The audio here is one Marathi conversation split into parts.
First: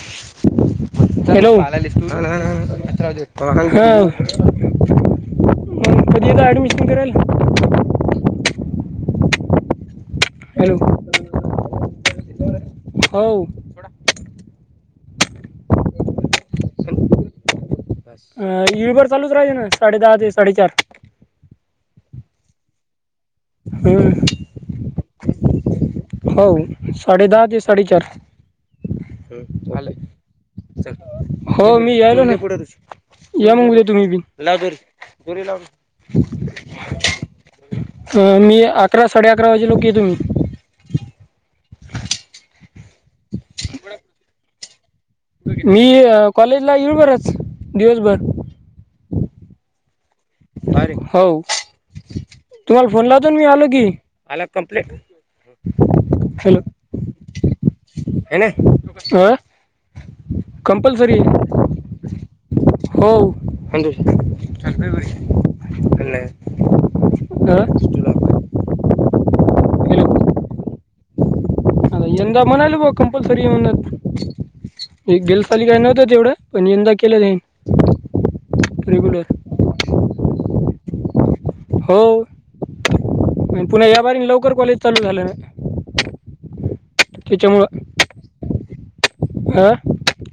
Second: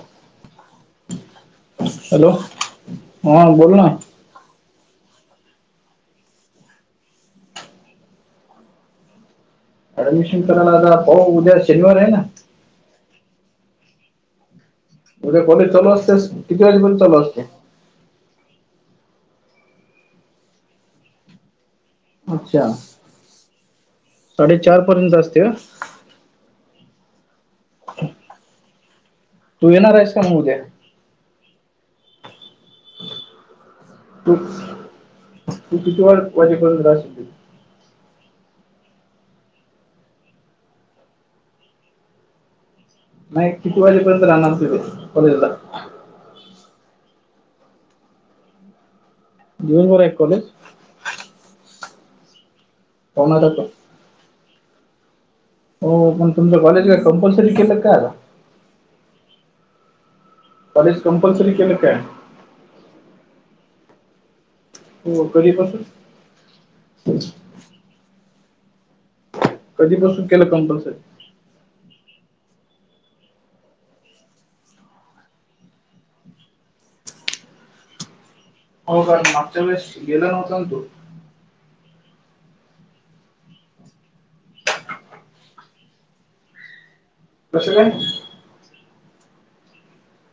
भेटतो हॅलो [inaudible] हॅलो हा मंग बोल ना कधी येतय ॲडमिशन करयाला. [inaudible] ऍडमिशन करायला हॅलो आता भाऊ उद्या शनिवार हाय ना. हो. [unintelligible] मले कॉलेज समजतेस किती वाजेपर्यंत चालू असते. अ युबर चालूच राहिन ना, साडे दहा ते साडे चार. अच्छा. हय. साडे चार पर्यंत असते हा. होव साडे दहा ते साडे चार. तू येणार आहेस का म उद्या. सक हो मी यायलो ना [inaudible] पुढे तशी या मंग उदया तुम्ही बी तू लाव दोरी दोरी तू किती वा लावरे. वाजेपर्यंत राहशील तिथे? [inaudible] अ मी अकरा साडे अकरा वाजे लोक येतो मी. नाही किती वाजेपर्यंत राहणार तु बे. मी कॉलेजला येईल बरंच दिवसभर. [inaudible] दिवसभर हाय कॉलेज? काय रे हव तुम्हाल फोन लावतोन पावणा मी तास आलो की. आला कंप्लेट. हो पण तुमचं कॉलेज का कंपल्सरी केलं का आता. ये ने [unintelligible] तू कस कॉलेज कंपल्सरी के नाही काय? हो. [unintelligible] टाकता हो कधीपासून व्हिडोओअ लयअ. [inaudible] कधीपसून केलं कंपल्सरी. अ यंदा म्हणाले भो कंपल्सरी हे म्हणे. एक गेल सााली काय नव्हत तेवढं पण यंदा केलं त्यांनी. अ हो कारण मागच्या वेळेस गेला नव्हता न तु. हो. आण पुन्हा याबारीन लवकर कॉलेज चालू झालं. त्याच्यामुळं कसं काय अं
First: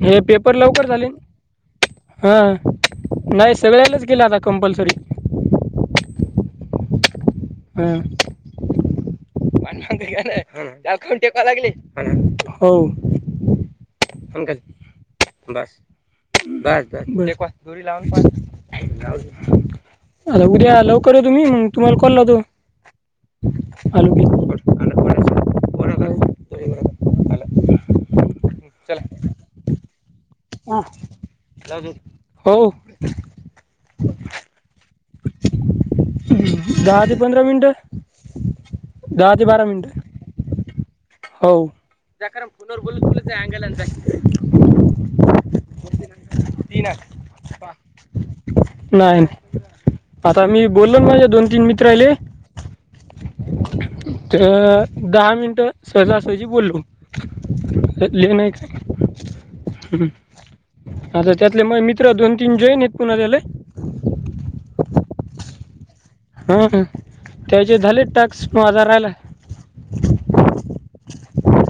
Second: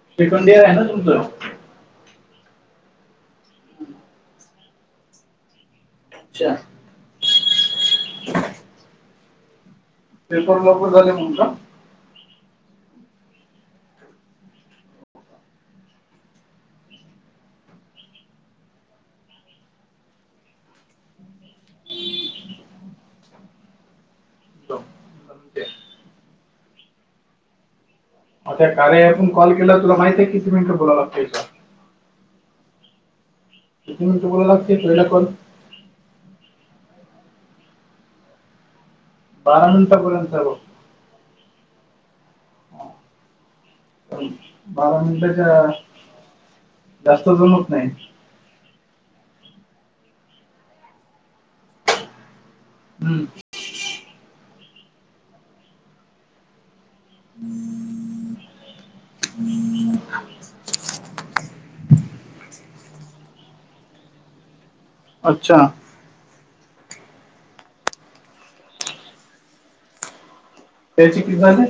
हे सेकंड पेपर इयर आहे ना लवकर झाले. तुमचं ह नाही सगळ्यालाच केल आता कम्पल्सरी. अच्छा. ह पेपर लवकर झाले म्हणून टेकवा का लागली. [unintelligible] हो आण काय सका बस. [inaudible] बस बस क दोरी लावून क ला [unintelligible] अरे उद्या लवकर येतो मी मंग तुम्हाल कॉल लावतोल आलो मी. अ त्या कार्यातून कॉल केला तुला माहितये किती मिनिटं बोलाव लागतेय. [unintelligible] लाव दो हो. तिथन मी तुमला लागते तु कल [unintelligible] दहा ते पंधरा मिनट. दहा ते बारा मिनिटापर्यंत आहे बघ. मिनिट हो बारा मिटच्या. जास्त जमत नाही. नाही नाही नाही. आता मी बोललो ना माझ्या दोन तीन मित्र आले. हम्म. तर दहा मिनिट सहजासहजी बोललू! ल नाही का? हम्म आता त्यातले मग मित्र दोन तीन जईन आहेत पुन्हा त्याले? अच्छा. हा त्याचे झाले टॅक्स आजा राहायला् त्याची कि झाले.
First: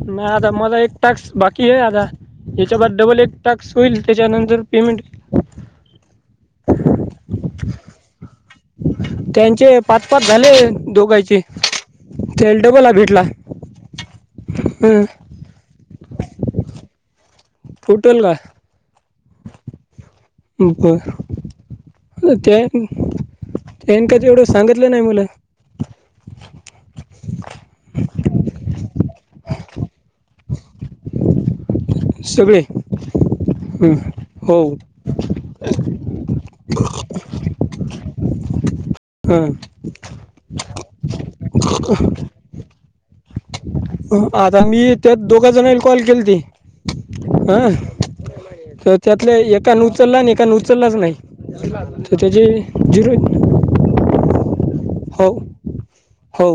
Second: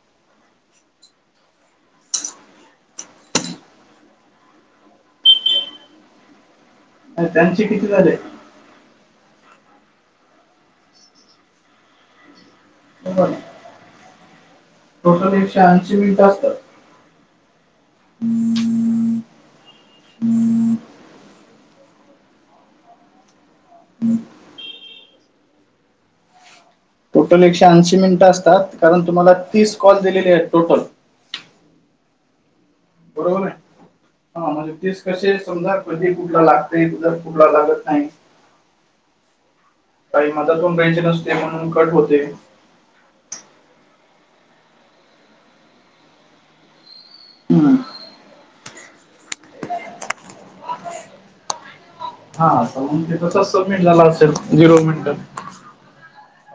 नाही आता मला एक टक्स बाकी आहे आता. याच्या बा डबल एक टाक्स होईल त्याच्यानंतर पेमेंट. त्यांचे किती झाले? त्यांचे पाच पाच झाले दोघांचे. तेलडबल भेटला. एके ऐंशी मिनिटं असतात. फुटल का? बर. तेन तेन का ते एवढं सांगितलं नाही मुलं. टोटल एकशे ऐंशी मिनिटं असतात कारण तुम्हाला तीस कॉल दिलेले आहेत टोटल. सगळे. बरोबर आहे हं. हा हो म्हजे तेच. कसे समजा कधी कुठला लागते जर कुठला लागत नाही. हम. काही मतातून रा्यायचे नसते म्हणून कट होते. आता मी त्यात दोघा जणांला कॉल केल ते हं हम्म तर त्यातल्या एकान उचलला आणि एका उचललाच नाही. तर त्याचे हा म्हग झिरो ते तसच सबमिट झाला असेल झिरो हो मिनिटात. हो.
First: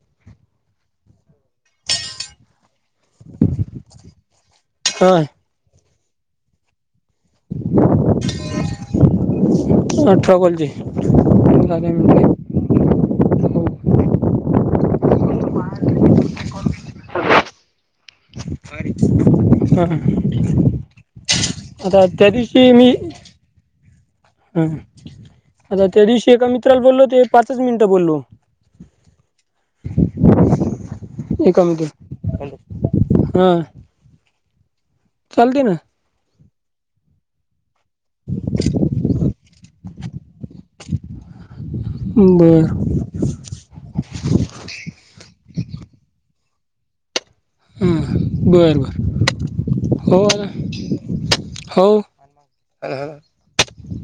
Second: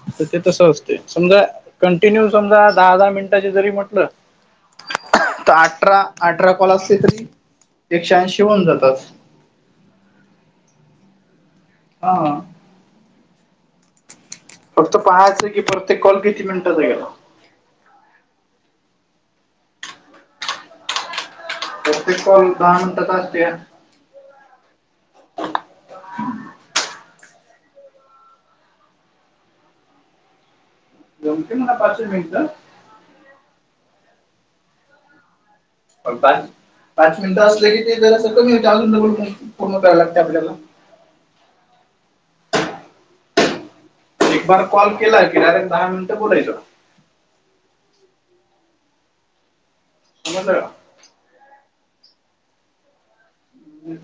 तर ते तस असते समजा‌. कंटीन्यू समजा दहा दहा मिनटा जरी म्हटलं हा तर अठरा. अठरा कॉल असले तरी एकशहा ऐंशी होन जातात. अठरा कोलची. हा. फक्त पाहायचं की परत्य कॉल किती मिनिटचा आहे गला. ह आता त्या दिशी मी. दते. हा आता त्या दिवशी एका मित्राला बोलल होत. पाचच मिनटं बोललो. जमते एककाम मला पाचशे मिनिटं क हा. चलते ना. पण पा पाच मिनिटं असले की ते जराचं कमी होते अजून पूर्ण करायला लागते आपल्याला. बरं. एक बार कॉल केला कि अरन दहा मिनिटं बोलायचं. हा बरं बरं समजलं का? हो. हो.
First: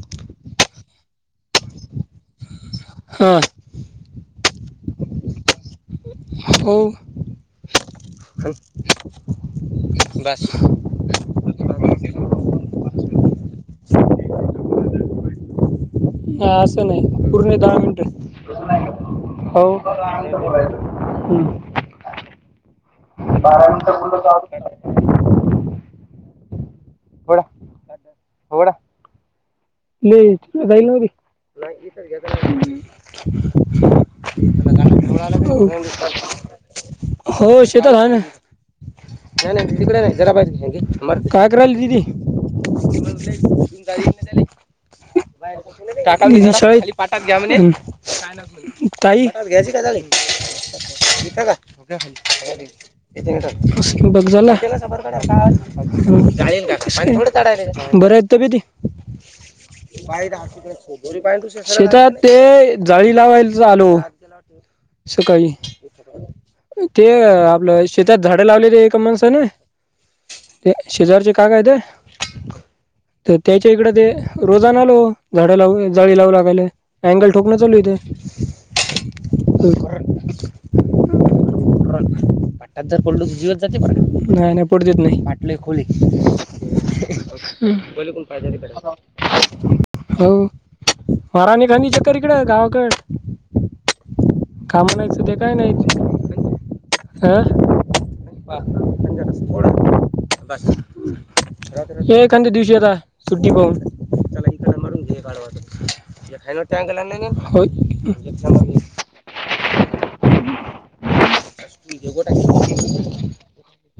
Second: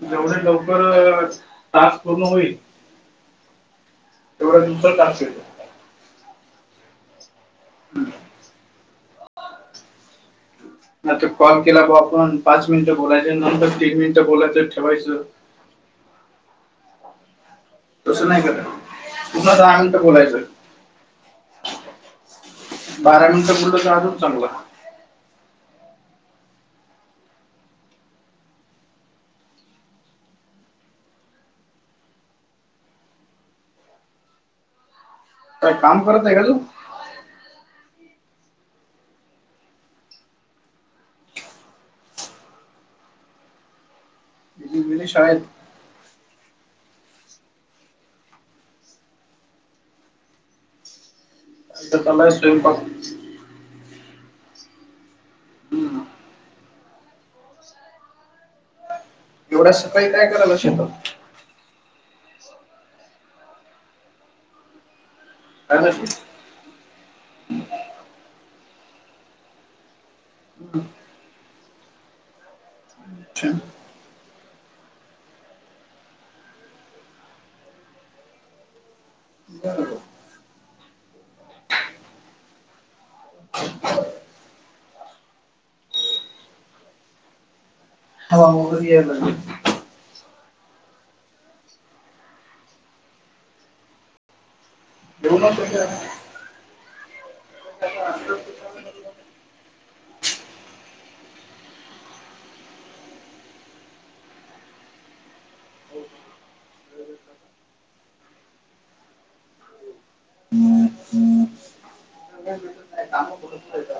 जेवढे लवकर तास पूर्ण होईल. हा. तेवढं तुमं का. हो. हम् [unintelligible] आता कॉल केला ग आपण पाच मिनिटं बोलायच नंतर तीन मिनिटं बोलायचं ठेवायचं. हा असं नाही पूर्ण दहा मिनट तसं नाही करत पूर्ण हो.. दहा मिनिटं बोलायचं हम्म. बारा मिनिटं बोललं तर अजून चांगलं. नाही जाई नावी. [unintelligible] काय काम करत आहे का तू. हो शे तर राहान. न दि क जराबा मर का आग्रल ददी. [unintelligible] [unintelligible] ट पाठात घ्या म्हणे का. आता चाललाय स्वयंपाक हम्म. [unintelligible] [unintelligible] तबदी एवढा सकाळी काय करायला शेतो शेतात ते जाळी लावायला आलो सकाळी. [unintelligible] ते आपलं शेतात झाडं लावलेली आहे एका माणसाने. ते शेजारचे का काय ते तर त्याच्या हवा इकड ते. रोजाना आलो झाड लावू जाळी लावू लागायला अँगल ठोकण चालू इथे. [unintelligible] आठात जार पडल जीवत जाते नाही नाही पडतेच नाही पाटले खोली. बोल कोण पाहि वगैरे पाहि. यायला लागली. हो मारा आणि खानी चक्कर इकडे गावाकड. काम नाहीच बोलू ना देखाय नाही तुम्ही आता. अं. ह पाहा ह ख ज रसथडा. हेखद्या दिवशी आता सुट्टी पाहून. काढवा टकलाश. काय [unintelligible] भेटत नाही काम ब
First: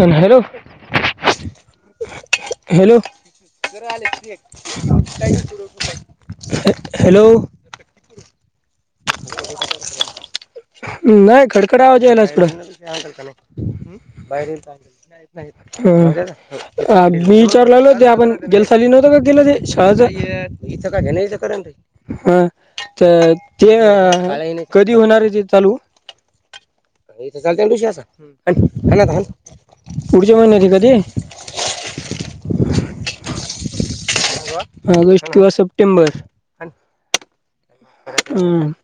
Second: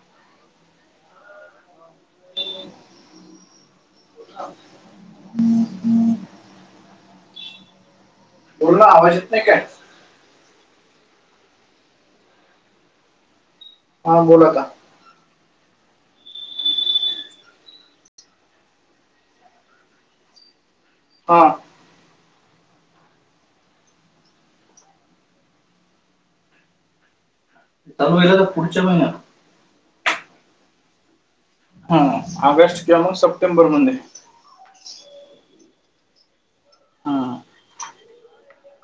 अ हॅलो! हॅलोरा आले. हॅलो! बोलं आवाज येत नाही काय? नाही खडकडा आवाजेला पुल हा बोल बार. आता ह ह मी विचारलालोते आपण गेल ली नव्हत का गेलं ते शाळा व का घ नाहीच हा करण त हं तर ते कधी होणार आहे ते चालू? थ चालते दिुष चालू होईल आता पुढच्या महिन्यात पुढच्या महिन्यात कधी. हा ऑगस्ट किंवा मग सप्टेंबरमध्येध्ये ऑगस्ट किंवा सप्टेंबर. हा हम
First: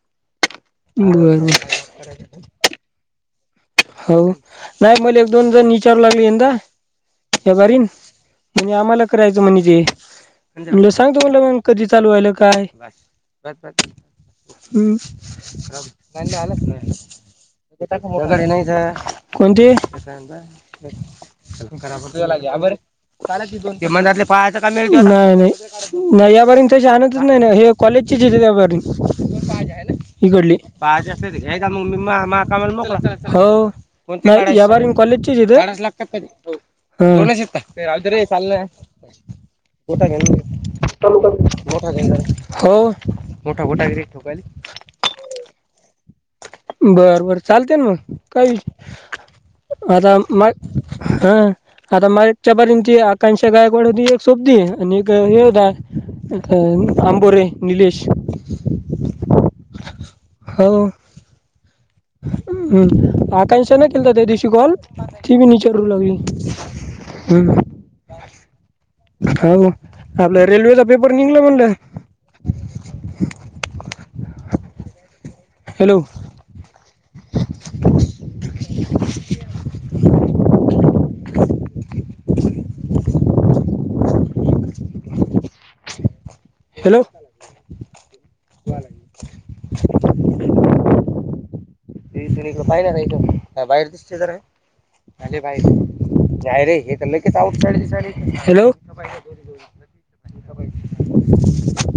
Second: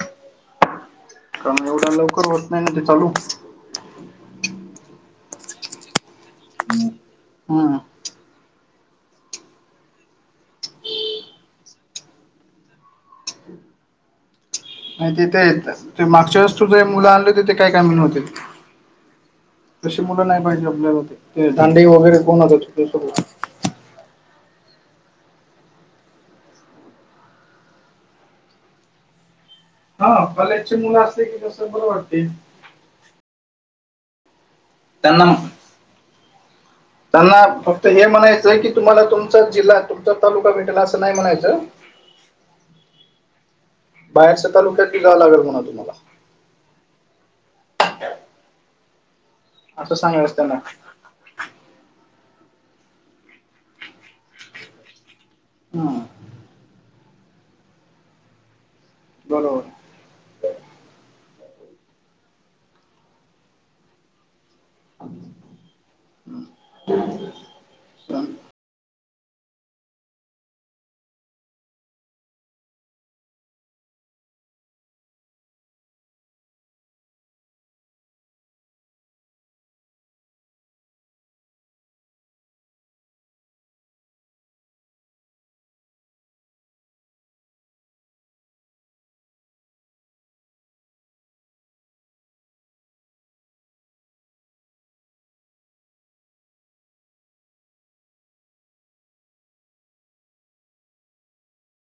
कारण एवढा लवकर होत नाही ना ते चालू. हो नाही मला एक दोन जण निचारू लागले यंदा या हम्म करीन म्हणजे आम्हाला करायचं म्हण तेे सांगतो म्हटला मग कधी चालू वहिलं काय बस ब नाही ते ते ते हम् मागच्या आला वेळेस तुझे मुलं आणले होते ते काय कामी होते ना अ कोणती तशी मुलं नाही पाहिजे आपल्याला ते. ते दांडे वगैरे कोण खराबे होता बर तुझ्यासोबत दोन ती मणातले पाहायता काळ नाही नाही यापर्यंत श आणतच नाही ना हे कॉलेजचेच त्यापर्यंत हा ह करडली कॉलेजची मुलं बाज असले की असस्ते हग आ कसं म बरं वाटते मम म हो या त्यांना कॉलेजचथ त्यांना फक्त हे शदरी म्हणायचं की चालठ तुम्हाला तुमचा जिल्हा मोठा तुमचा घ तालुका भेटेल असं नाही म्हणायचं हो मोठा मोठा ग ठोकाल बाहेरच्या तालुक्यात जावं लागेल म्हणा तुम्हाला बरं बर चालते ना मग काही असं आता सांगायचं म त्यांना हा आता म एकच्यापारीची आकांक्षा गायकवाड होती एक सोबदी आणि हे हम्म, अंबोरे निलेश बरोबर हो हम्म आकांक्षा न केलतात ते दिश कल त ब निच रू लागली ह हो आपल्या रेल्वेचा पेपर निघला म्हणलं हॅलो हॅलो त तिकडे पाहि ना नाही बाहेर दिसते जरा अरे भाई जाय रे हे तर लगेच आऊट साडे दिसने हॅलो